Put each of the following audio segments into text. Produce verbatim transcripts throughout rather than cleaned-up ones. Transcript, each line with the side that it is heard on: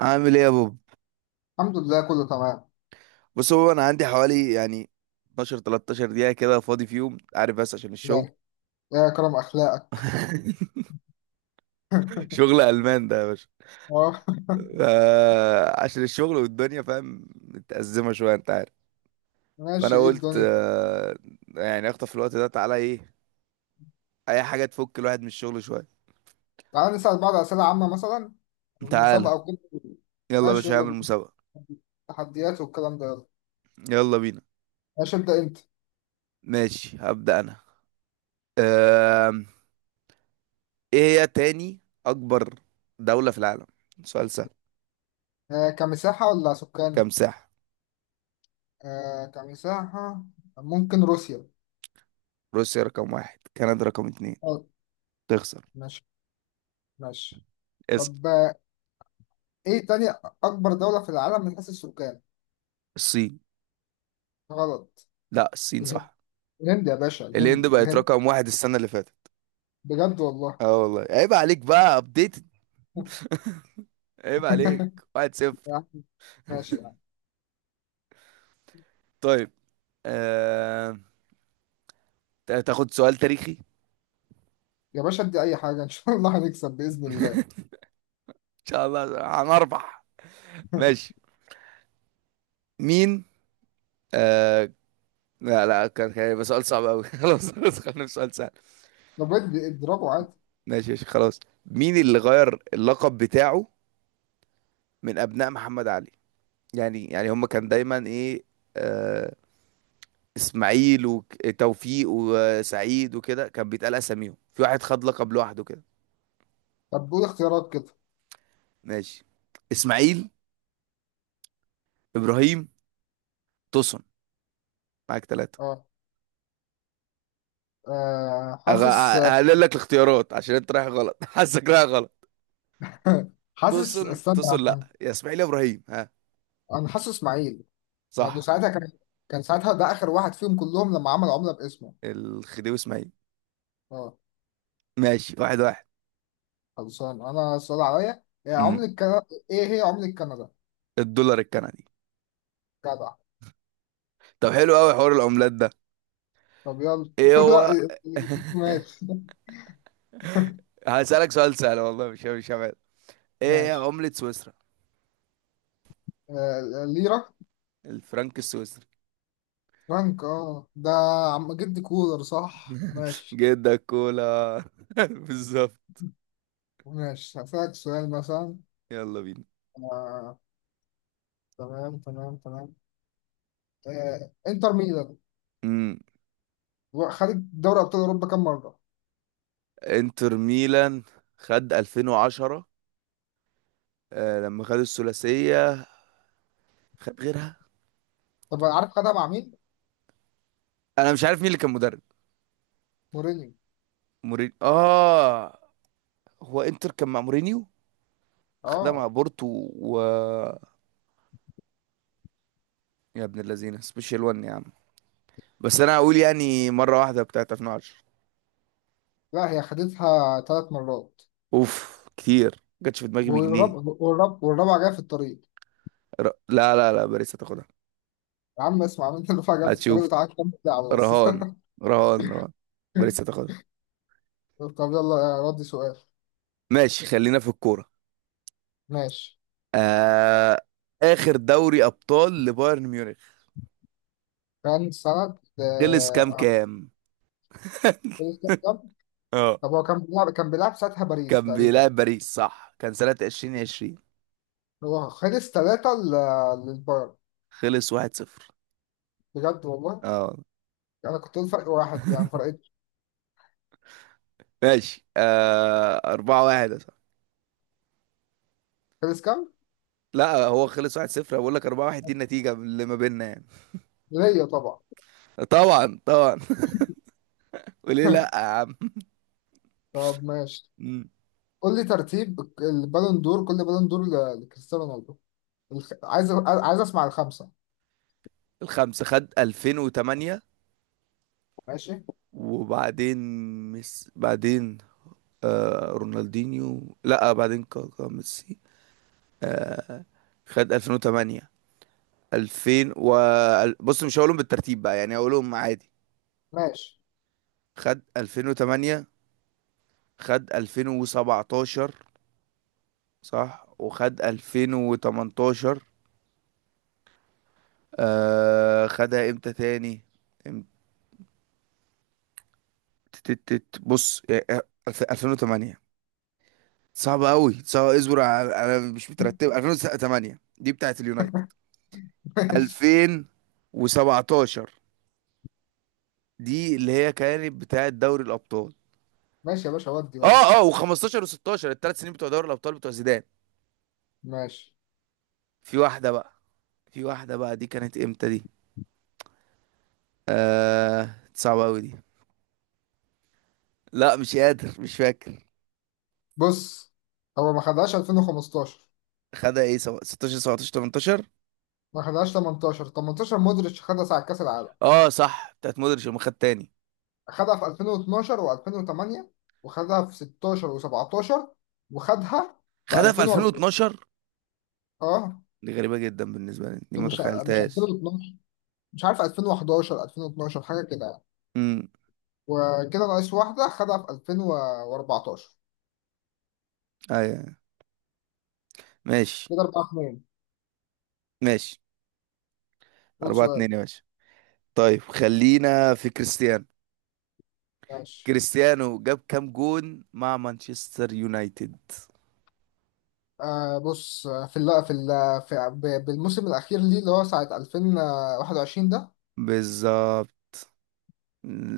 right: عامل ايه يا بوب؟
left: الحمد لله كله تمام.
right: بص هو انا عندي حوالي يعني اثنا عشر 13 دقيقه كده فاضي فيهم، عارف، بس عشان الشغل.
left: يا يا كرم اخلاقك.
right: شغل المان ده يا باشا.
left: اه.
right: آه، عشان الشغل والدنيا، فاهم، متأزمه شويه انت عارف. فانا
left: ماشي، ايه
right: قلت
left: الدنيا؟
right: آه، يعني اخطف الوقت ده، تعالى ايه؟ اي حاجه تفك الواحد من الشغل شويه.
left: تعال نسأل بعض اسئله عامه، مثلا
right: تعالى.
left: مسابقه وكده.
right: يلا يا
left: ماشي،
right: باشا
left: يلا
right: هعمل
left: بينا.
right: مسابقه.
left: تحديات والكلام ده، يلا.
right: يلا بينا.
left: ماشي، ابدا انت.
right: ماشي هبدأ انا. آم، ايه هي تاني اكبر دوله في العالم؟ سؤال سهل.
left: آه، كمساحه ولا سكان؟
right: كم ساحه.
left: آه كمساحه. ممكن روسيا.
right: روسيا رقم واحد، كندا رقم اتنين.
left: اه.
right: تخسر.
left: ماشي ماشي.
right: اسأل.
left: طب، آه، ايه تاني اكبر دوله في العالم من حيث السكان؟
right: الصين.
left: غلط.
right: لا الصين
left: الهند.
right: صح.
left: الهند يا باشا،
right: الهند
left: الهند
right: بقت
left: الهند
right: رقم واحد السنة اللي فاتت.
left: بجد والله؟
right: اه والله عيب عليك بقى، ابديتد. عيب عليك. واحد صفر.
left: يا عم، ماشي.
right: طيب. آه... تاخد سؤال تاريخي؟
left: يا باشا ادي اي حاجه، ان شاء الله هنكسب باذن الله.
right: ان شاء الله هنربح. ماشي. مين؟ آه... لا لا، كان كان هيبقى سؤال صعب قوي. خلاص خلاص خلينا في سؤال سهل.
left: طب ادي اضربه عادي.
right: ماشي ماشي خلاص. مين اللي غير اللقب بتاعه من ابناء محمد علي؟ يعني يعني هم كان دايما ايه، آه، اسماعيل وتوفيق وسعيد وكده، كان بيتقال اساميهم، في واحد خد لقب لوحده كده.
left: طب قول اختيارات كده.
right: ماشي. اسماعيل. ابراهيم. توسن. معاك ثلاثة.
left: اه. آه، حاسس.
right: هقلل لك الاختيارات عشان انت رايح غلط. حاسك رايح غلط.
left: حاسس
right: توسن
left: استنى.
right: توسن؟ لا، يا اسماعيل يا ابراهيم، ها؟
left: انا حاسس اسماعيل، لانه
right: صح.
left: ساعتها كان كان ساعتها ده اخر واحد فيهم كلهم، لما عمل عمله باسمه.
right: الخديوي اسماعيل.
left: اه.
right: ماشي واحد واحد.
left: خلصان انا. السؤال عليا: إيه
right: امم.
left: عملة كندا؟ ايه هي عملة كندا؟
right: الدولار الكندي.
left: جدع.
right: طب حلو قوي حوار العملات ده.
left: طب يلا
right: ايه هو؟
left: لا. ماشي
right: هسألك سؤال سهل والله، مش مش هبعد. ايه هي
left: ماشي.
right: عملة سويسرا؟
left: آه، ليرة.
right: الفرنك السويسري.
left: فرانك، اه ده عم جد كولر، صح؟ ماشي.
right: جدك كولا. بالظبط.
left: ماشي، هسألك سؤال مثلا.
right: يلا بينا.
left: آه. تمام تمام تمام. آه. انتر ميلان
right: امم.
left: خدت دوري ابطال اوروبا كام مره؟
right: انتر ميلان خد ألفين وعشرة، آه لما خد الثلاثية. خد غيرها.
left: طب عارف خدها مع مين؟
right: انا مش عارف مين اللي كان مدرب.
left: مورينيو.
right: مورينيو. اه. هو انتر كان مع مورينيو. خدها مع
left: اه.
right: بورتو و يا ابن اللذينه، سبيشال واحد يا عم. بس انا هقول يعني مرة واحدة بتاعت ألفين وعشرة.
left: لا، هي خدتها ثلاث مرات.
right: اوف كتير ما جاتش في دماغي بجنيه.
left: والرب... والرب... والرابعه جايه في الطريق.
right: ر... لا لا لا، باريس هتاخدها.
left: يا عم اسمع انت الرابعه جايه في الطريق،
right: هتشوف.
left: وتعالى كمل لعب بس.
right: رهان. رهان رهان. باريس هتاخدها.
left: طب يلا ردي سؤال.
right: ماشي، خلينا في الكورة.
left: ماشي.
right: آه... آخر دوري أبطال لبايرن ميونخ
left: كان سنة
right: خلص كام
left: آه،
right: كام.
left: كام؟
right: اه
left: طب هو كان بيلعب كان بيلعب ساعتها باريس
right: كان
left: تقريبا.
right: بيلعب باريس، صح، كان سنة ألفين وعشرين.
left: هو خلص ثلاثة للبايرن.
right: خلص واحد صفر.
left: بجد والله؟
right: اه.
left: انا كنت قلت فرق واحد، يعني فرقت.
right: ماشي آه... أربعه واحد يا صاحبي.
left: خلص كام؟
right: لا هو خلص واحد صفر. بقول لك أربعه واحد دي النتيجة اللي ما بيننا يعني.
left: ليا طبعا.
right: طبعا طبعا. وليه لا يا عم.
left: طب ماشي.
right: مم.
left: قول لي ترتيب البالون دور، كل بالون دور ل- لكريستيانو رونالدو. الخ... عايز عايز اسمع الخمسه.
right: الخمسة خد ألفين وتمانيه،
left: ماشي
right: وبعدين مس... بعدين آه رونالدينيو، لا بعدين كاكا ميسي. آه، خد ألفين وتمانيه، ألفين و بص مش هقولهم بالترتيب بقى، يعني هقولهم عادي.
left: ماشي.
right: خد ألفين وتمانيه، خد ألفين وسبعتاشر، صح وخد ألفين وتمنتاشر. آه خدها امتى تاني؟ امت- تت- تت- بص يعني، آه، الف- ألفين وتمانيه. صعبة قوي صعبة، اصبر على- انا مش مترتب. ألفين وتمانيه دي بتاعت اليونايتد.
left: ماشي
right: ألفين وسبعتاشر دي اللي هي كانت بتاعت دوري الابطال.
left: ماشي. يا باشا ودي ودي.
right: اه اه، وخمستاشر وستاشر الثلاث سنين بتوع دوري الابطال بتوع زيدان.
left: ماشي،
right: في واحده بقى في واحده بقى، دي كانت امتى دي؟ آه صعبه قوي دي. لا مش قادر مش فاكر.
left: بص هو ما خدهاش ألفين وخمستاشر،
right: خدها ايه، سوا- ستاشر سبعتاشر تمنتاشر.
left: ما خدهاش تمنتاشر. تمنتاشر مودريتش خدها ساعة كأس العالم.
right: اه صح، بتاعت مودريتش لما خد تاني.
left: خدها في ألفين واتناشر و2008، وخدها في ستاشر و17، وخدها في
right: خدها في
left: ألفين وأربعة.
right: ألفين واتناشر.
left: اه.
right: دي غريبه جدا بالنسبه لي، دي ما
left: مش مش
right: تخيلتهاش.
left: ألفين واتناشر، مش عارف ألفين وحداشر ألفين واتناشر، حاجه كده يعني.
right: امم.
left: وكده ناقص واحده، خدها في ألفين وأربعتاشر.
right: ايوه، أيوة. ماشي.
left: كده أربعة اتنين.
right: ماشي
left: قول
right: أربعه
left: سؤال.
right: اتنين يا باشا. طيب خلينا في كريستيانو.
left: ماشي.
right: كريستيانو جاب كام جون مع مانشستر يونايتد؟
left: آه بص، آه، في ال في ال في ب- بالموسم الاخير ليه، اللي هو ساعه ألفين وواحد وعشرين ده.
right: بالظبط،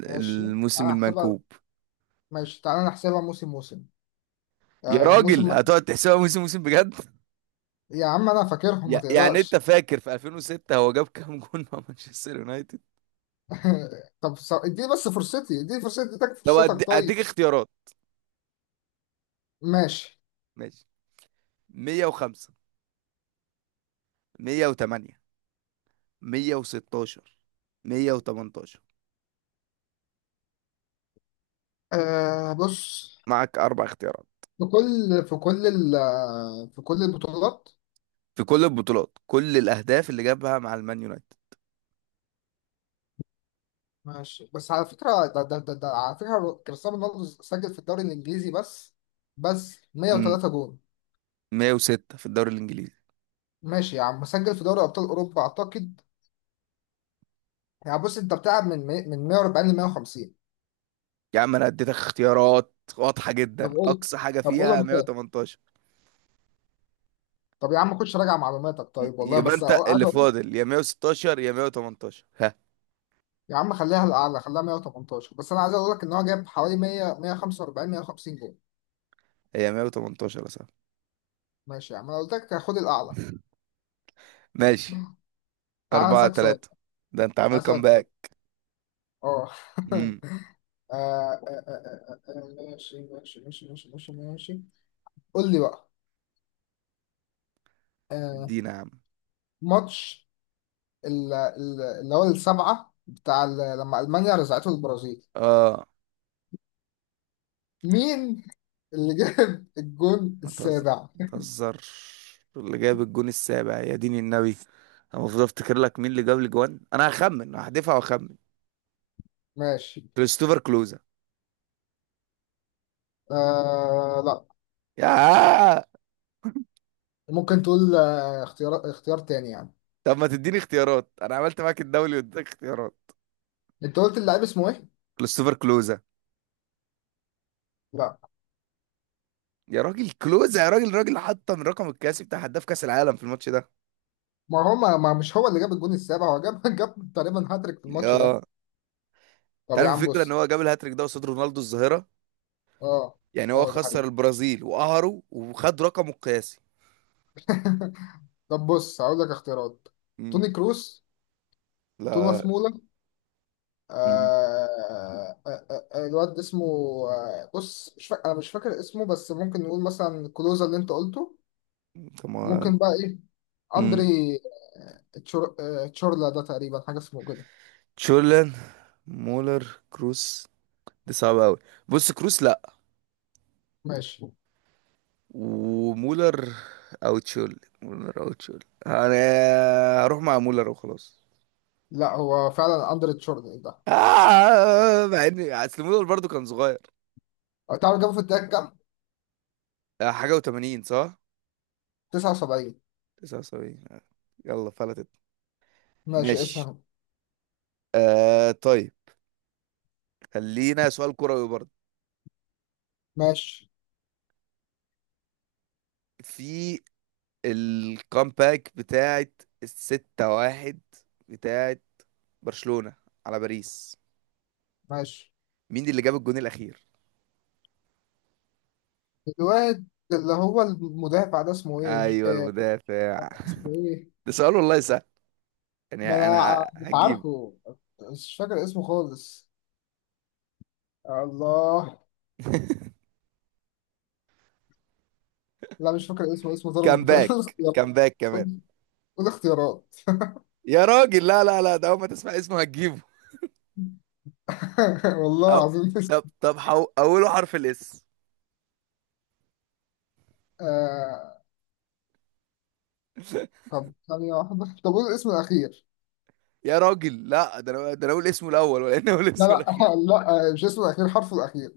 left: ماشي،
right: الموسم
left: تعالى نحسبها.
right: المنكوب.
left: ماشي، تعالى نحسبها موسم موسم.
right: يا
left: آه موسم
right: راجل
left: مت...
right: هتقعد تحسبها موسم موسم بجد؟
left: يا عم انا فاكرهم، ما
right: يع- يعني انت
left: تقلقش.
right: فاكر في ألفين وستة هو جاب كام جون مع مانشستر يونايتد.
left: طب س- اديني بس فرصتي، اديني فرصتي اديك
right: طب أدي-
left: فرصتك،
right: اديك
left: طيب.
right: اختيارات.
left: ماشي.
right: ماشي. مائة وخمسة، ميه وتمانيه، ميه وستاشر، مائة وثمانية عشر.
left: آه بص،
right: معك اربع اختيارات،
left: في كل في كل ال في كل البطولات.
right: في كل البطولات، كل الاهداف اللي جابها مع المان يونايتد.
left: ماشي، بس على فكرة ده ده ده, ده على فكرة، كريستيانو رونالدو سجل في الدوري الإنجليزي بس، بس
right: امم.
left: مية وتلاتة جول.
right: ميه وستة في الدوري الانجليزي.
left: ماشي يا عم، مسجل في دوري أبطال أوروبا أعتقد. يعني بص، أنت بتلعب من مي- من مية وأربعين ل مية وخمسين.
right: يا عم انا اديتك اختيارات واضحة
left: طب
right: جدا،
left: قول
right: اقصى حاجة
left: طب قول
right: فيها
left: أنت.
right: ميه وتمنتاشر.
left: طب يا عم خش راجع معلوماتك
right: ي-
left: طيب، والله
right: يبقى
left: بس
right: انت
left: أقول- عايز
right: اللي
left: أقول لك-
right: فاضل يا ميه وستاشر يا ميه وتمنتاشر، ها؟
left: يا عم خليها الأعلى، خليها مية وتمنتاشر، بس أنا عايز أقول لك إن هو جاب حوالي مية مية وخمسة وأربعين مية وخمسين جول.
right: هي ميه وتمنتاشر يا صاحبي.
left: ماشي يا عم، أنا قلت لك خد الأعلى.
right: ماشي.
left: تعالى
right: أربعه
left: أسألك سؤال.
right: تلاته، ده انت عامل
left: تعالى أسألك سؤال
right: كامباك.
left: أه.
right: امم.
left: آه آه آه آه آه، آه، ماشي ماشي ماشي ماشي ماشي ماشي. قول لي بقى. آه
right: ادينا يا عم.
left: ماتش ال- ال- اللي هو السبعة، بتاع ال- لما ألمانيا رزعته البرازيل،
right: اه.
left: مين اللي جاب الجون
right: ما تهزر
left: السابع؟
right: ما تهزرش. اللي جاب الجون السابع يا دين النبي. انا المفروض افتكر لك مين اللي جاب الجوان. انا هخمن، هحدفها واخمن.
left: ماشي.
right: كريستوفر كلوزا.
left: آه لا.
right: يا.
left: ممكن تقول آه اختيار اختيار تاني يعني؟
right: طب ما تديني اختيارات، انا عملت معاك الدولي واديتك اختيارات.
left: انت قلت اللاعب اسمه ايه؟
right: كريستوفر كلوزا.
left: لا.
right: يا راجل كلوزا، يا راجل راجل حطم رقم القياسي بتاع هداف كاس العالم في الماتش ده.
left: ما هو ما, ما مش هو اللي جاب الجون السابع، هو جاب جاب تقريبا هاتريك في الماتش ده.
right: اه. انت
left: طب يا
right: عارف
left: عم
right: الفكره ان
left: بص.
right: هو جاب الهاتريك ده قصاد رونالدو الظاهره.
left: اه
right: يعني هو
left: اه. ده
right: خسر
left: حقيقي.
right: البرازيل وقهره وخد رقمه القياسي.
left: طب بص، هقول لك اختيارات.
right: مم.
left: توني كروس.
right: لا.
left: توماس مولا.
right: مم.
left: آه آه آه آه الواد اسمه آه بص، مش فاكر، انا مش فاكر اسمه، بس ممكن نقول مثلا كلوزا اللي انت قلته.
right: طب ما.
left: ممكن بقى ايه. اندري،
right: مم.
left: آه، تشور... آه تشورلا ده، تقريبا حاجه اسمه كده.
right: تشولن. مولر. كروس. دي صعبه قوي. بص كروس لا.
left: ماشي،
right: ومولر. او تشول مولر او تشول انا هروح مع مولر وخلاص.
left: لا هو فعلا اندري تشورلا، إيه ده.
right: آه مع ان اصل مولر برضو كان صغير.
left: آه، تعرف جابه في الدقيقه كام؟
right: آه، حاجه وتمانين صح.
left: تسعة وسبعين.
right: تسعه وسبعين. يلا فلتت.
left: ماشي،
right: ماشي.
left: اسهم.
right: آه، طيب. خلينا سؤال كروي برضه.
left: ماشي
right: في الكامباك بتاعت الستة واحد، بتاعت برشلونة على باريس،
left: ماشي.
right: مين اللي جاب الجون الأخير؟
left: الواد اللي هو المدافع ده اسمه ايه،
right: أيوه
left: آه
right: المدافع.
left: اسمه ايه؟
right: ده سؤال والله سهل، يعني
left: ما انا ع-
right: أنا
left: مش
right: هجيبه.
left: عارفه. مش فاكر اسمه خالص. الله. لا مش فاكر اسمه، اسمه ظلمت. قول.
right: كامباك
left: اختيارات.
right: كامباك. كمان.
left: قول. قول اختيارات.
right: يا راجل لا لا لا، ده أول ما تسمع اسمه هتجيبه.
left: والله
right: أو...
left: العظيم مش.
right: طب طب، حو... أوله حرف الإس.
left: آه... طب ثانية واحدة. طب قول الاسم الأخير.
right: يا راجل لا، ده أنا ده أنا أقول اسمه الأول ولا أنا أقول
left: لا
right: اسمه الأخير؟
left: لا لا، آه، مش اسمه الأخير، حرفه الأخير.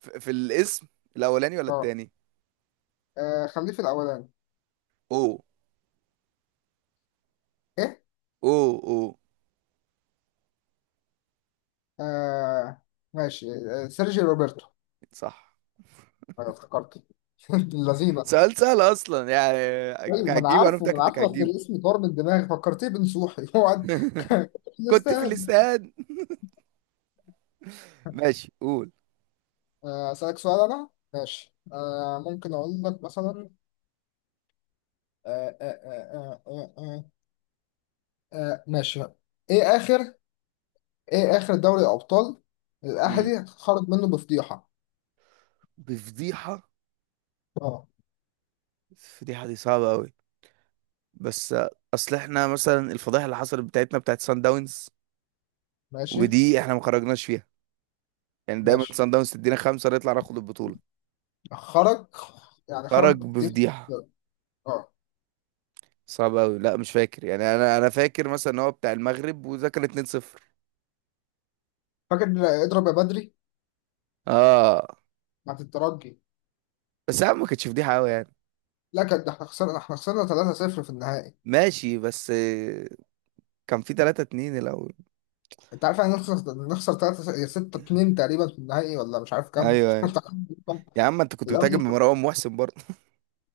right: في في الاسم الأولاني ولا
left: اه.
right: التاني؟
left: آه، خليه في الأولاني.
right: او
left: إيه؟
right: اوه اوه.
left: آه... ماشي، آه... سيرجي روبرتو.
right: صح.
left: أنا افتكرته. اللذينة.
right: سؤال سهل اصلا يعني.
left: أيوة، ما أنا
right: هتجيبه، انا
left: عارفه، ما
right: متاكد
left: أنا
right: انك
left: عارفه بس
right: هتجيبه.
left: الاسم طار من دماغي، فكرتيه بنصوحي. هو قاعد-
right: كنت في
left: يستاهل.
right: الاستاد. ماشي قول.
left: آه، أسألك سؤال أنا، ماشي، آه، ممكن أقول لك مثلا، آه، آه، آه، آه، آه، آه، آه، ماشي. إيه آخر إيه آخر دوري أبطال
right: مم.
left: الأهلي خرج منه بفضيحة؟
right: بفضيحه.
left: أه.
right: الفضيحه دي صعبه قوي، بس اصل احنا مثلا الفضيحه اللي حصلت بتاعتنا بتاعت سان داونز
left: ماشي
right: ودي احنا ما خرجناش فيها، يعني دايما
left: ماشي.
right: سان داونز تدينا خمسه نطلع ناخد البطوله.
left: خرج، يعني خرج
right: خرج
left: بفضيحة.
right: بفضيحه.
left: أه.
right: صعب قوي، لا مش فاكر يعني. انا انا فاكر مثلا ان هو بتاع المغرب، وده كان اتنين صفر.
left: فاكر، اضرب يا بدري.
right: اه.
left: بتاعت الترجي.
right: بس يا عم ما كانتش فضيحه قوي يعني.
left: لا كان ده، احنا خسرنا، احنا خسرنا تلاتة صفر في النهائي.
right: ماشي بس كان في تلاته اتنين الاول.
left: انت عارف يعني إيه نخسر، نخسر تلاتة ستة اتنين تقريبا في النهائي، ولا مش عارف كام
right: ايوه ايوه.
left: انت عارف. كام؟
right: يا عم انت كنت بتهاجم
left: الاهلي.
right: بمروان محسن برضه.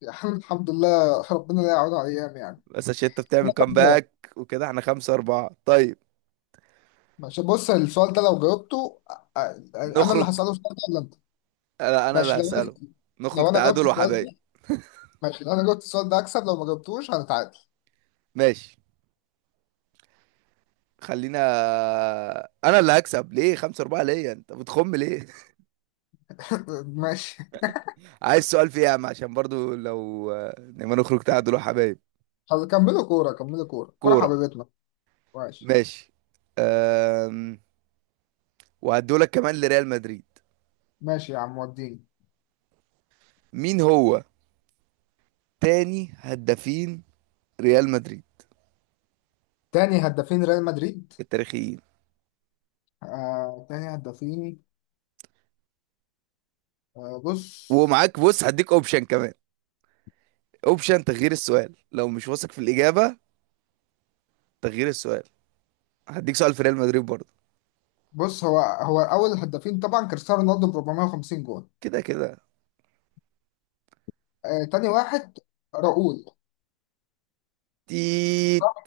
left: يعني الحمد لله، ربنا لا يعود على الايام يعني.
right: بس عشان انت بتعمل
left: لا، طب كده.
right: كامباك وكده، احنا خمسه أربعه. طيب
left: ماشي، بص السؤال ده لو جاوبته أ- انا اللي
right: نخرج.
left: هسأله السؤال ده ولا انت؟
right: انا انا اللي
left: ماشي لو انا،
right: هسأله. نخرج
left: لو انا جاوبت
right: تعادل
left: السؤال
right: وحبايب.
left: ده. ماشي، لو انا جاوبت السؤال ده اكسب، لو ما جاوبتوش هنتعادل.
right: ماشي خلينا. انا اللي هكسب، ليه خمسه أربعه؟ ليه انت بتخم ليه؟
left: ماشي.
right: عايز سؤال فيه يا عم، عشان برضو لو، لما نخرج تعادل وحبايب.
left: طب كملوا كورة، كملوا كورة كورة
right: كورة.
left: حبيبتنا. ماشي
right: ماشي. أم... وهدولك كمان لريال مدريد.
left: ماشي. يا عم، وديني.
right: مين هو تاني هدافين ريال مدريد
left: تاني هدافين ريال مدريد؟
right: التاريخيين؟
left: آه تاني هدافين. آه بص.
right: ومعاك، بص، هديك اوبشن كمان، اوبشن تغيير السؤال لو مش واثق في الإجابة. تغيير السؤال، هديك سؤال في ريال مدريد برضه.
left: بص هو هو اول هدافين طبعا كريستيانو رونالدو ب أربعمية وخمسين جول.
right: كده كده.
left: آه تاني واحد، راؤول.
right: تيت.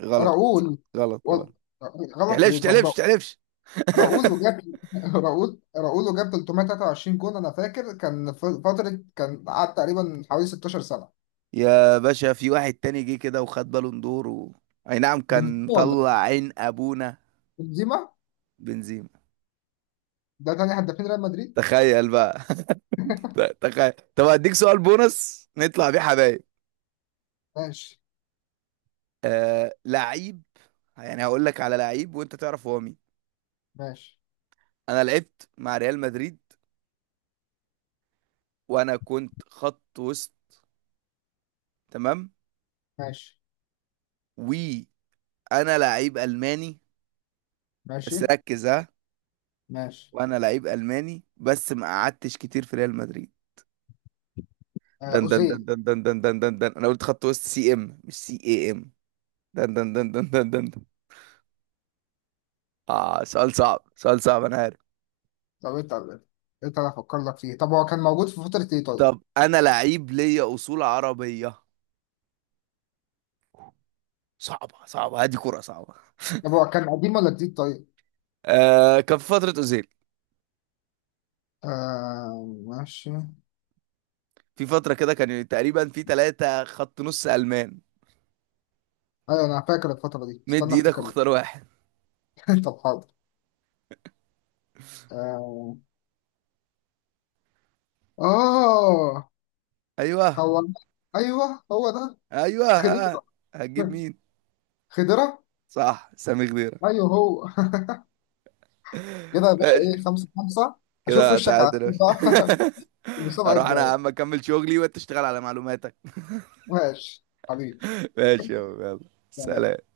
right: غلط.
left: راؤول
right: غلط
left: و-
right: غلط.
left: غلط
right: تحلفش
left: ليه؟ طب
right: تحلفش
left: را-
right: تحلفش.
left: راؤول وجاب راؤول راؤول وجاب تلتمية وتلاتة وعشرين جون. انا فاكر كان ف- فترة، كان قعد تقريبا حوالي ستة عشر سنة.
right: يا باشا في واحد تاني جه كده وخد بالون دور و... اي نعم،
left: بنزيما
right: كان
left: ولا
right: طلع
left: إيه؟
right: عين ابونا.
left: بنزيما.
right: بنزيما.
left: ده تاني هدافين ريال مدريد.
right: تخيل بقى. ت- تخيل. طب هديك سؤال بونص نطلع بيه حبايب.
left: ماشي
right: آه... لعيب. يعني هقول لك على لعيب وانت تعرف هو مين.
left: ماشي
right: انا لعبت مع ريال مدريد وانا كنت خط وسط، تمام.
left: ماشي
right: وانا لعيب الماني،
left: ماشي
right: بس ركز ها.
left: ماشي.
right: وانا لعيب الماني بس ما قعدتش كتير في ريال مدريد.
left: آه
right: دن دن دن
left: أوزيل.
right: دن دن دن دن دن دن. انا قلت خط وسط سي ام مش سي اي ام. دن دن دن دن دن دن دن. اه سؤال صعب سؤال صعب انا عارف.
left: طب انت، انت انا افكر لك فيه. طب هو كان موجود في فترة ايه طيب؟
right: طب انا لعيب ليا اصول عربيه. صعبه صعبه، هذه كرة صعبه.
left: طب هو كان قديم ولا جديد طيب؟
right: آه كان في فتره اوزيل.
left: آه ماشي.
right: في فتره كده، كان تقريبا في ثلاثه خط نص المان.
left: ايوه انا فاكر الفترة دي،
right: مد
left: استنى
right: ايدك
left: افتكر لك.
right: واختار واحد.
left: طب حاضر. آه آه
right: ايوه
left: هو، أيوه هو ده.
right: ايوه ها.
left: خضيرة.
right: هتجيب مين؟
left: خضيرة.
right: صح، سامي خضيره.
left: أيوه هو. كده يا باشا،
right: ماشي.
left: إيه، خمسة خمسة. أشوف
right: كده
left: وشك على
right: تعادل يا
left: خير
right: باشا.
left: بقى. في المسابقة
right: اروح انا يا عم
left: الجاية.
right: اكمل شغلي، وانت تشتغل على معلوماتك.
left: ماشي حبيبي.
right: ماشي يا عم، يلا. سلام.